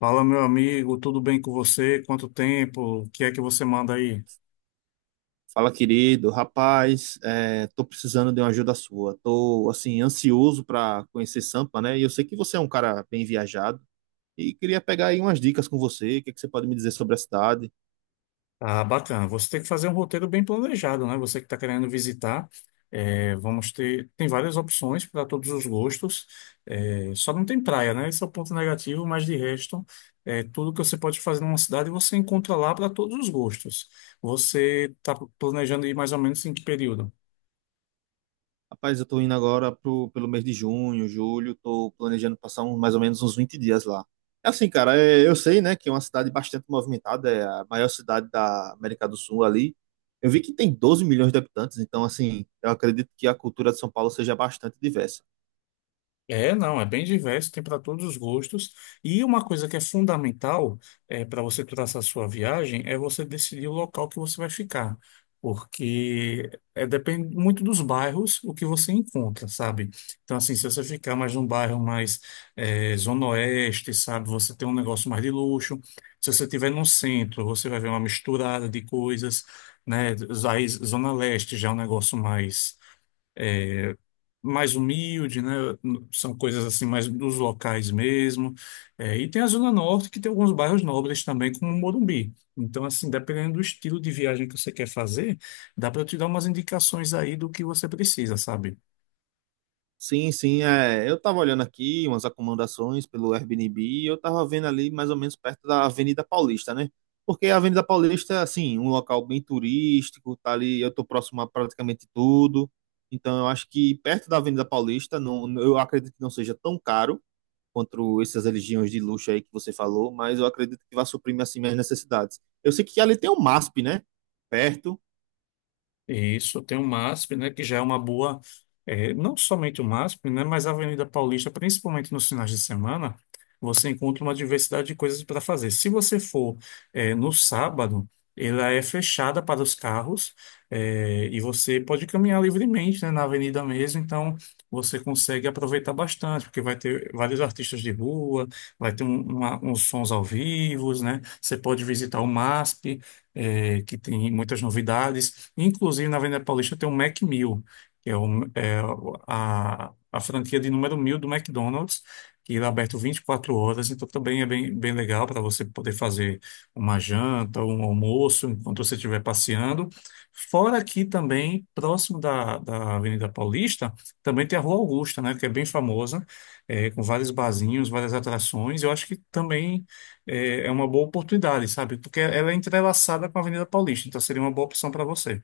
Fala, meu amigo, tudo bem com você? Quanto tempo? O que é que você manda aí? Fala, querido. Rapaz, tô precisando de uma ajuda sua. Tô, assim, ansioso para conhecer Sampa, né? E eu sei que você é um cara bem viajado e queria pegar aí umas dicas com você. O que é que você pode me dizer sobre a cidade? Ah, bacana. Você tem que fazer um roteiro bem planejado, né? Você que está querendo visitar, vamos ter. Tem várias opções para todos os gostos. É, só não tem praia, né? Esse é o ponto negativo, mas de resto, tudo que você pode fazer numa cidade você encontra lá para todos os gostos. Você está planejando ir mais ou menos em que período? Rapaz, eu tô indo agora pelo mês de junho, julho. Tô planejando passar mais ou menos uns 20 dias lá. É assim, cara, eu sei, né, que é uma cidade bastante movimentada. É a maior cidade da América do Sul ali. Eu vi que tem 12 milhões de habitantes, então, assim, eu acredito que a cultura de São Paulo seja bastante diversa. É, não, é bem diverso, tem para todos os gostos. E uma coisa que é fundamental para você traçar sua viagem é você decidir o local que você vai ficar, porque depende muito dos bairros o que você encontra, sabe? Então, assim, se você ficar mais num bairro mais zona oeste, sabe, você tem um negócio mais de luxo. Se você estiver no centro, você vai ver uma misturada de coisas, né? Aí, zona leste já é um negócio mais humilde, né? São coisas assim mais dos locais mesmo. É, e tem a Zona Norte que tem alguns bairros nobres também, como Morumbi. Então, assim, dependendo do estilo de viagem que você quer fazer, dá para te dar umas indicações aí do que você precisa, sabe? Sim, sim, é. Eu tava olhando aqui umas acomodações pelo Airbnb e eu tava vendo ali mais ou menos perto da Avenida Paulista, né? Porque a Avenida Paulista é assim, um local bem turístico, tá ali, eu tô próximo a praticamente tudo. Então eu acho que perto da Avenida Paulista, não, eu acredito que não seja tão caro quanto essas religiões de luxo aí que você falou, mas eu acredito que vai suprir assim minhas necessidades. Eu sei que ali tem o MASP, né? Perto. Isso, tem o MASP, né, que já é uma boa, não somente o MASP, né, mas a Avenida Paulista, principalmente nos finais de semana, você encontra uma diversidade de coisas para fazer. Se você for, no sábado, ela é fechada para os carros, e você pode caminhar livremente, né, na avenida mesmo, então você consegue aproveitar bastante, porque vai ter vários artistas de rua, vai ter uns sons ao vivo, né, você pode visitar o MASP, que tem muitas novidades. Inclusive, na Avenida Paulista tem o Mac 1000, que é, é a franquia de número 1000 do McDonald's, que ele é aberto 24 horas, então também é bem, bem legal para você poder fazer uma janta, um almoço, enquanto você estiver passeando. Fora aqui também, próximo da Avenida Paulista, também tem a Rua Augusta, né, que é bem famosa, é, com vários barzinhos, várias atrações. Eu acho que também é uma boa oportunidade, sabe? Porque ela é entrelaçada com a Avenida Paulista, então seria uma boa opção para você.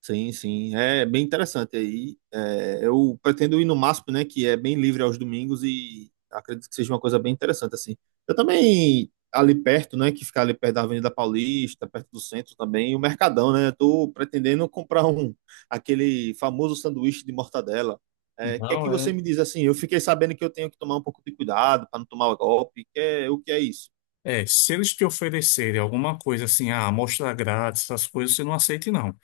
Sim, sim, é bem interessante aí. É, eu pretendo ir no MASP, né, que é bem livre aos domingos e acredito que seja uma coisa bem interessante assim. Eu também ali perto, né, que fica ali perto da Avenida Paulista, perto do centro também, o Mercadão, né? Eu tô pretendendo comprar um aquele famoso sanduíche de mortadela. É, o que é que Não é. você me diz assim? Eu fiquei sabendo que eu tenho que tomar um pouco de cuidado para não tomar golpe. Que o que é isso? É, se eles te oferecerem alguma coisa assim, ah, amostra grátis, essas coisas, você não aceite, não.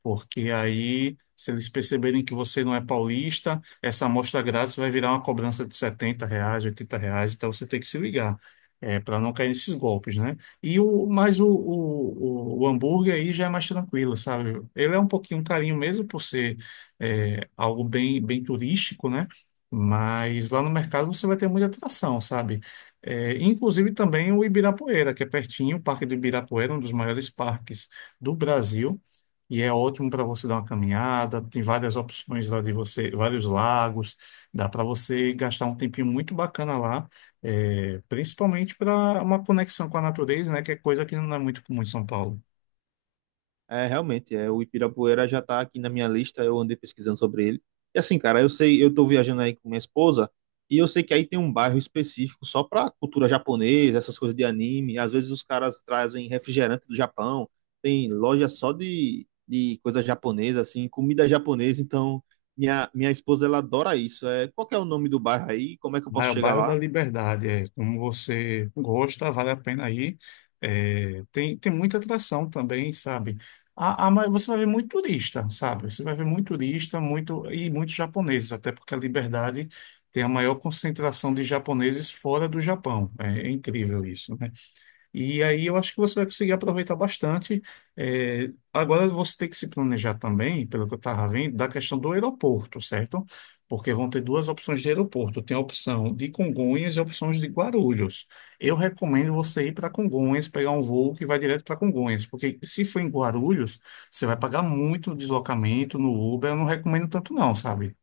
Porque aí, se eles perceberem que você não é paulista, essa amostra grátis vai virar uma cobrança de R$ 70, R$ 80, então você tem que se ligar, para não cair nesses golpes, né? Mas o hambúrguer aí já é mais tranquilo, sabe? Ele é um pouquinho um carinho mesmo por ser algo bem, bem turístico, né? Mas lá no mercado você vai ter muita atração, sabe? É, inclusive também o Ibirapuera, que é pertinho, o Parque do Ibirapuera, um dos maiores parques do Brasil. E é ótimo para você dar uma caminhada, tem várias opções lá de você, vários lagos, dá para você gastar um tempinho muito bacana lá, principalmente para uma conexão com a natureza, né, que é coisa que não é muito comum em São Paulo. É, realmente, é, o Ibirapuera já tá aqui na minha lista, eu andei pesquisando sobre ele. E assim, cara, eu sei, eu tô viajando aí com minha esposa, e eu sei que aí tem um bairro específico só pra cultura japonesa, essas coisas de anime. Às vezes os caras trazem refrigerante do Japão, tem loja só de coisa japonesa, assim, comida japonesa. Então, minha esposa, ela adora isso. É, qual que é o nome do bairro aí? Como é que eu Ah, posso é o chegar bairro da lá? Liberdade, é. Como você gosta, vale a pena ir. É, tem muita atração também, sabe? Você vai ver muito turista, sabe? Você vai ver muito turista, muito e muitos japoneses, até porque a Liberdade tem a maior concentração de japoneses fora do Japão. É, é incrível isso, né? E aí eu acho que você vai conseguir aproveitar bastante. É, agora você tem que se planejar também, pelo que eu estava vendo, da questão do aeroporto, certo? Porque vão ter duas opções de aeroporto. Tem a opção de Congonhas e a opção de Guarulhos. Eu recomendo você ir para Congonhas, pegar um voo que vai direto para Congonhas, porque se for em Guarulhos, você vai pagar muito deslocamento no Uber. Eu não recomendo tanto não, sabe?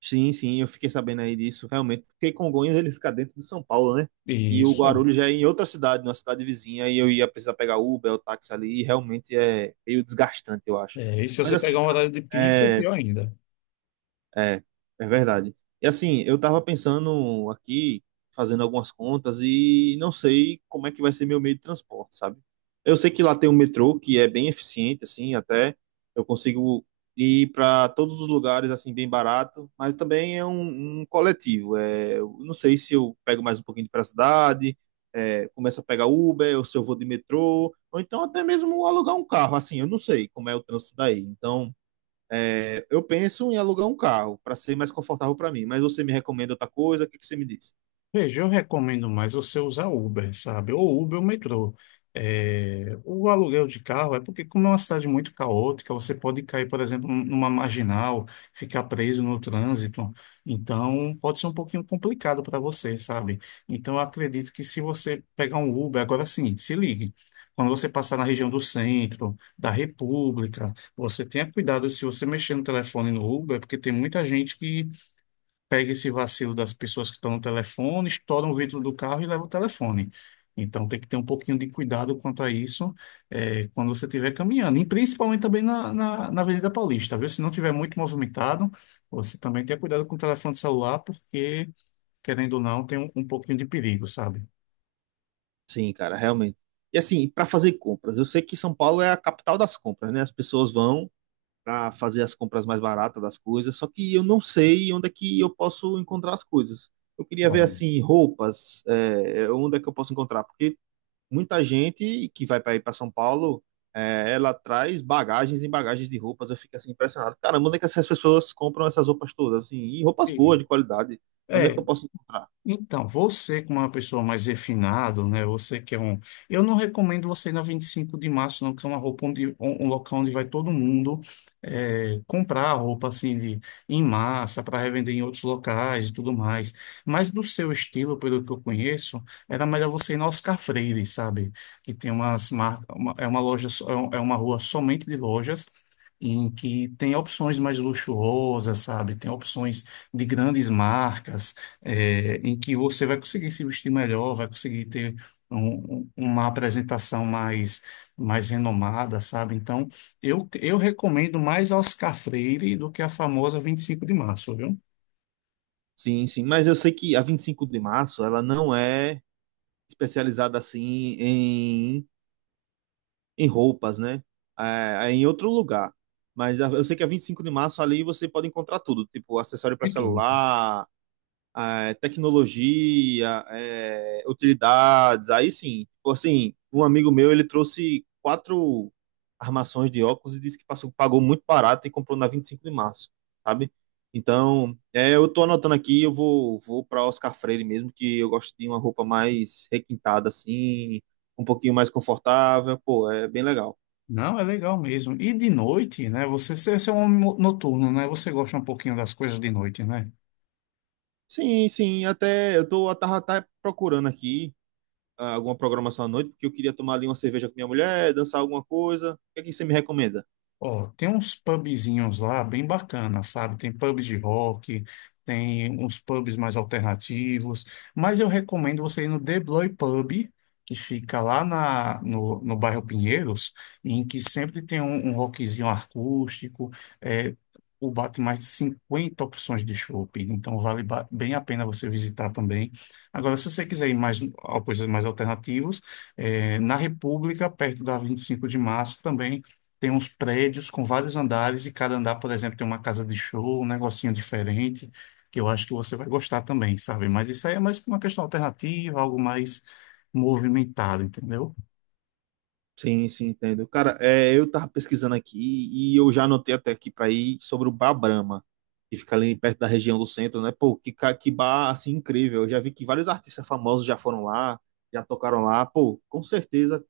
Sim, sim, eu fiquei sabendo aí disso, realmente, porque Congonhas ele fica dentro de São Paulo, né? E o Isso. Guarulhos já é em outra cidade, numa cidade vizinha, e eu ia precisar pegar Uber ou táxi ali, e realmente é meio desgastante, eu acho. É, e se Mas você assim, pegar um horário cara, de pico, pior ainda. é, é verdade. E assim, eu tava pensando aqui, fazendo algumas contas, e não sei como é que vai ser meu meio de transporte, sabe? Eu sei que lá tem um metrô que é bem eficiente, assim, até eu consigo ir para todos os lugares, assim, bem barato, mas também é um coletivo. É, eu não sei se eu pego mais um pouquinho para a cidade, começo a pegar Uber, ou se eu vou de metrô, ou então até mesmo alugar um carro, assim, eu não sei como é o trânsito daí. Então. É, eu penso em alugar um carro para ser mais confortável para mim, mas você me recomenda outra coisa? O que que você me diz? Veja, eu recomendo mais você usar Uber, sabe? Ou Uber ou metrô. É, o aluguel de carro é porque, como é uma cidade muito caótica, você pode cair, por exemplo, numa marginal, ficar preso no trânsito. Então, pode ser um pouquinho complicado para você, sabe? Então, eu acredito que se você pegar um Uber, agora sim, se ligue. Quando você passar na região do centro, da República, você tenha cuidado se você mexer no telefone no Uber, porque tem muita gente que pega esse vacilo das pessoas que estão no telefone, estoura o vidro do carro e leva o telefone. Então tem que ter um pouquinho de cuidado quanto a isso quando você estiver caminhando, e principalmente também na Avenida Paulista, viu? Se não tiver muito movimentado, você também tenha cuidado com o telefone celular, porque, querendo ou não, tem um pouquinho de perigo, sabe? Sim, cara, realmente. E assim, para fazer compras, eu sei que São Paulo é a capital das compras, né? As pessoas vão para fazer as compras mais baratas das coisas, só que eu não sei onde é que eu posso encontrar as coisas. Eu queria ver Pronto. assim roupas, é, onde é que eu posso encontrar, porque muita gente que vai para ir para São Paulo, é, ela traz bagagens e bagagens de roupas. Eu fico assim impressionado. Caramba, onde é que essas pessoas compram essas roupas todas? Assim, e roupas boas, de qualidade. Onde é que É, eu posso encontrar? então, você como uma pessoa mais refinada, né? Você que é um... Eu não recomendo você ir na 25 de março, não, que é uma roupa onde... Um local onde vai todo mundo comprar roupa, assim, de... em massa, para revender em outros locais e tudo mais. Mas do seu estilo, pelo que eu conheço, era melhor você ir na Oscar Freire, sabe? Que tem umas marcas... Uma... É uma loja... É é uma rua somente de lojas, em que tem opções mais luxuosas, sabe? Tem opções de grandes marcas, é, em que você vai conseguir se vestir melhor, vai conseguir ter uma apresentação mais, mais renomada, sabe? Então, eu recomendo mais a Oscar Freire do que a famosa 25 de março, viu? Sim, sim. Mas eu sei que a 25 de Março, ela não é especializada assim em, em roupas, né? É, é em outro lugar. Mas a- eu sei que a 25 de março ali você pode encontrar tudo, tipo acessório para De tudo. celular, é, tecnologia, é, utilidades, aí sim. Tipo assim, um amigo meu, ele trouxe quatro armações de óculos e disse que passou, pagou muito barato e comprou na 25 de Março, sabe? Então, é, eu tô anotando aqui, vou para Oscar Freire mesmo, que eu gosto de uma roupa mais requintada assim, um pouquinho mais confortável, pô, é bem legal. Não, é legal mesmo. E de noite, né? Você é um homem noturno, né? Você gosta um pouquinho das coisas de noite, né? Sim, sim, até eu tô eu tava até procurando aqui alguma programação à noite, porque eu queria tomar ali uma cerveja com minha mulher, dançar alguma coisa. O que é que você me recomenda? Ó, tem uns pubzinhos lá bem bacanas, sabe? Tem pub de rock, tem uns pubs mais alternativos, mas eu recomendo você ir no The Bloy Pub, que fica lá na, no, no bairro Pinheiros, em que sempre tem um rockzinho acústico, é, o bar tem mais de 50 opções de chopp, então vale bem a pena você visitar também. Agora, se você quiser ir mais a coisas mais alternativas, é, na República, perto da 25 de março também, tem uns prédios com vários andares e cada andar, por exemplo, tem uma casa de show, um negocinho diferente, que eu acho que você vai gostar também, sabe? Mas isso aí é mais uma questão alternativa, algo mais movimentado, entendeu? Sim, sim, entendo. Cara, é, eu tava pesquisando aqui e eu já anotei até aqui para ir sobre o Bar Brahma, que fica ali perto da região do centro, né? Pô, que bar, assim, incrível. Eu já vi que vários artistas famosos já foram lá, já tocaram lá. Pô, com certeza,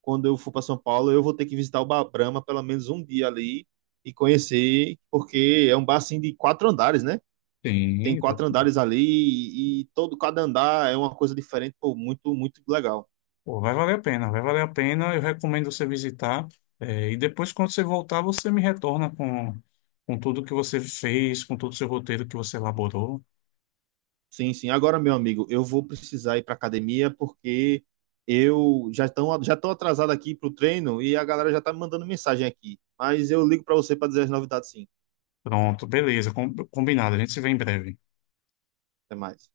quando eu for para São Paulo, eu vou ter que visitar o Bar Brahma pelo menos um dia ali e conhecer, porque é um bar, assim, de quatro andares, né? Sim, Tem exato. quatro andares ali e todo cada andar é uma coisa diferente, pô, muito, muito legal. Pô, vai valer a pena, vai valer a pena. Eu recomendo você visitar. É, e depois, quando você voltar, você me retorna com tudo que você fez, com todo o seu roteiro que você elaborou. Sim, sim. Agora, meu amigo, eu vou precisar ir para academia porque eu já estão atrasado aqui pro treino e a galera já tá me mandando mensagem aqui. Mas eu ligo para você para dizer as novidades, sim. Pronto, beleza, combinado. A gente se vê em breve. Até mais.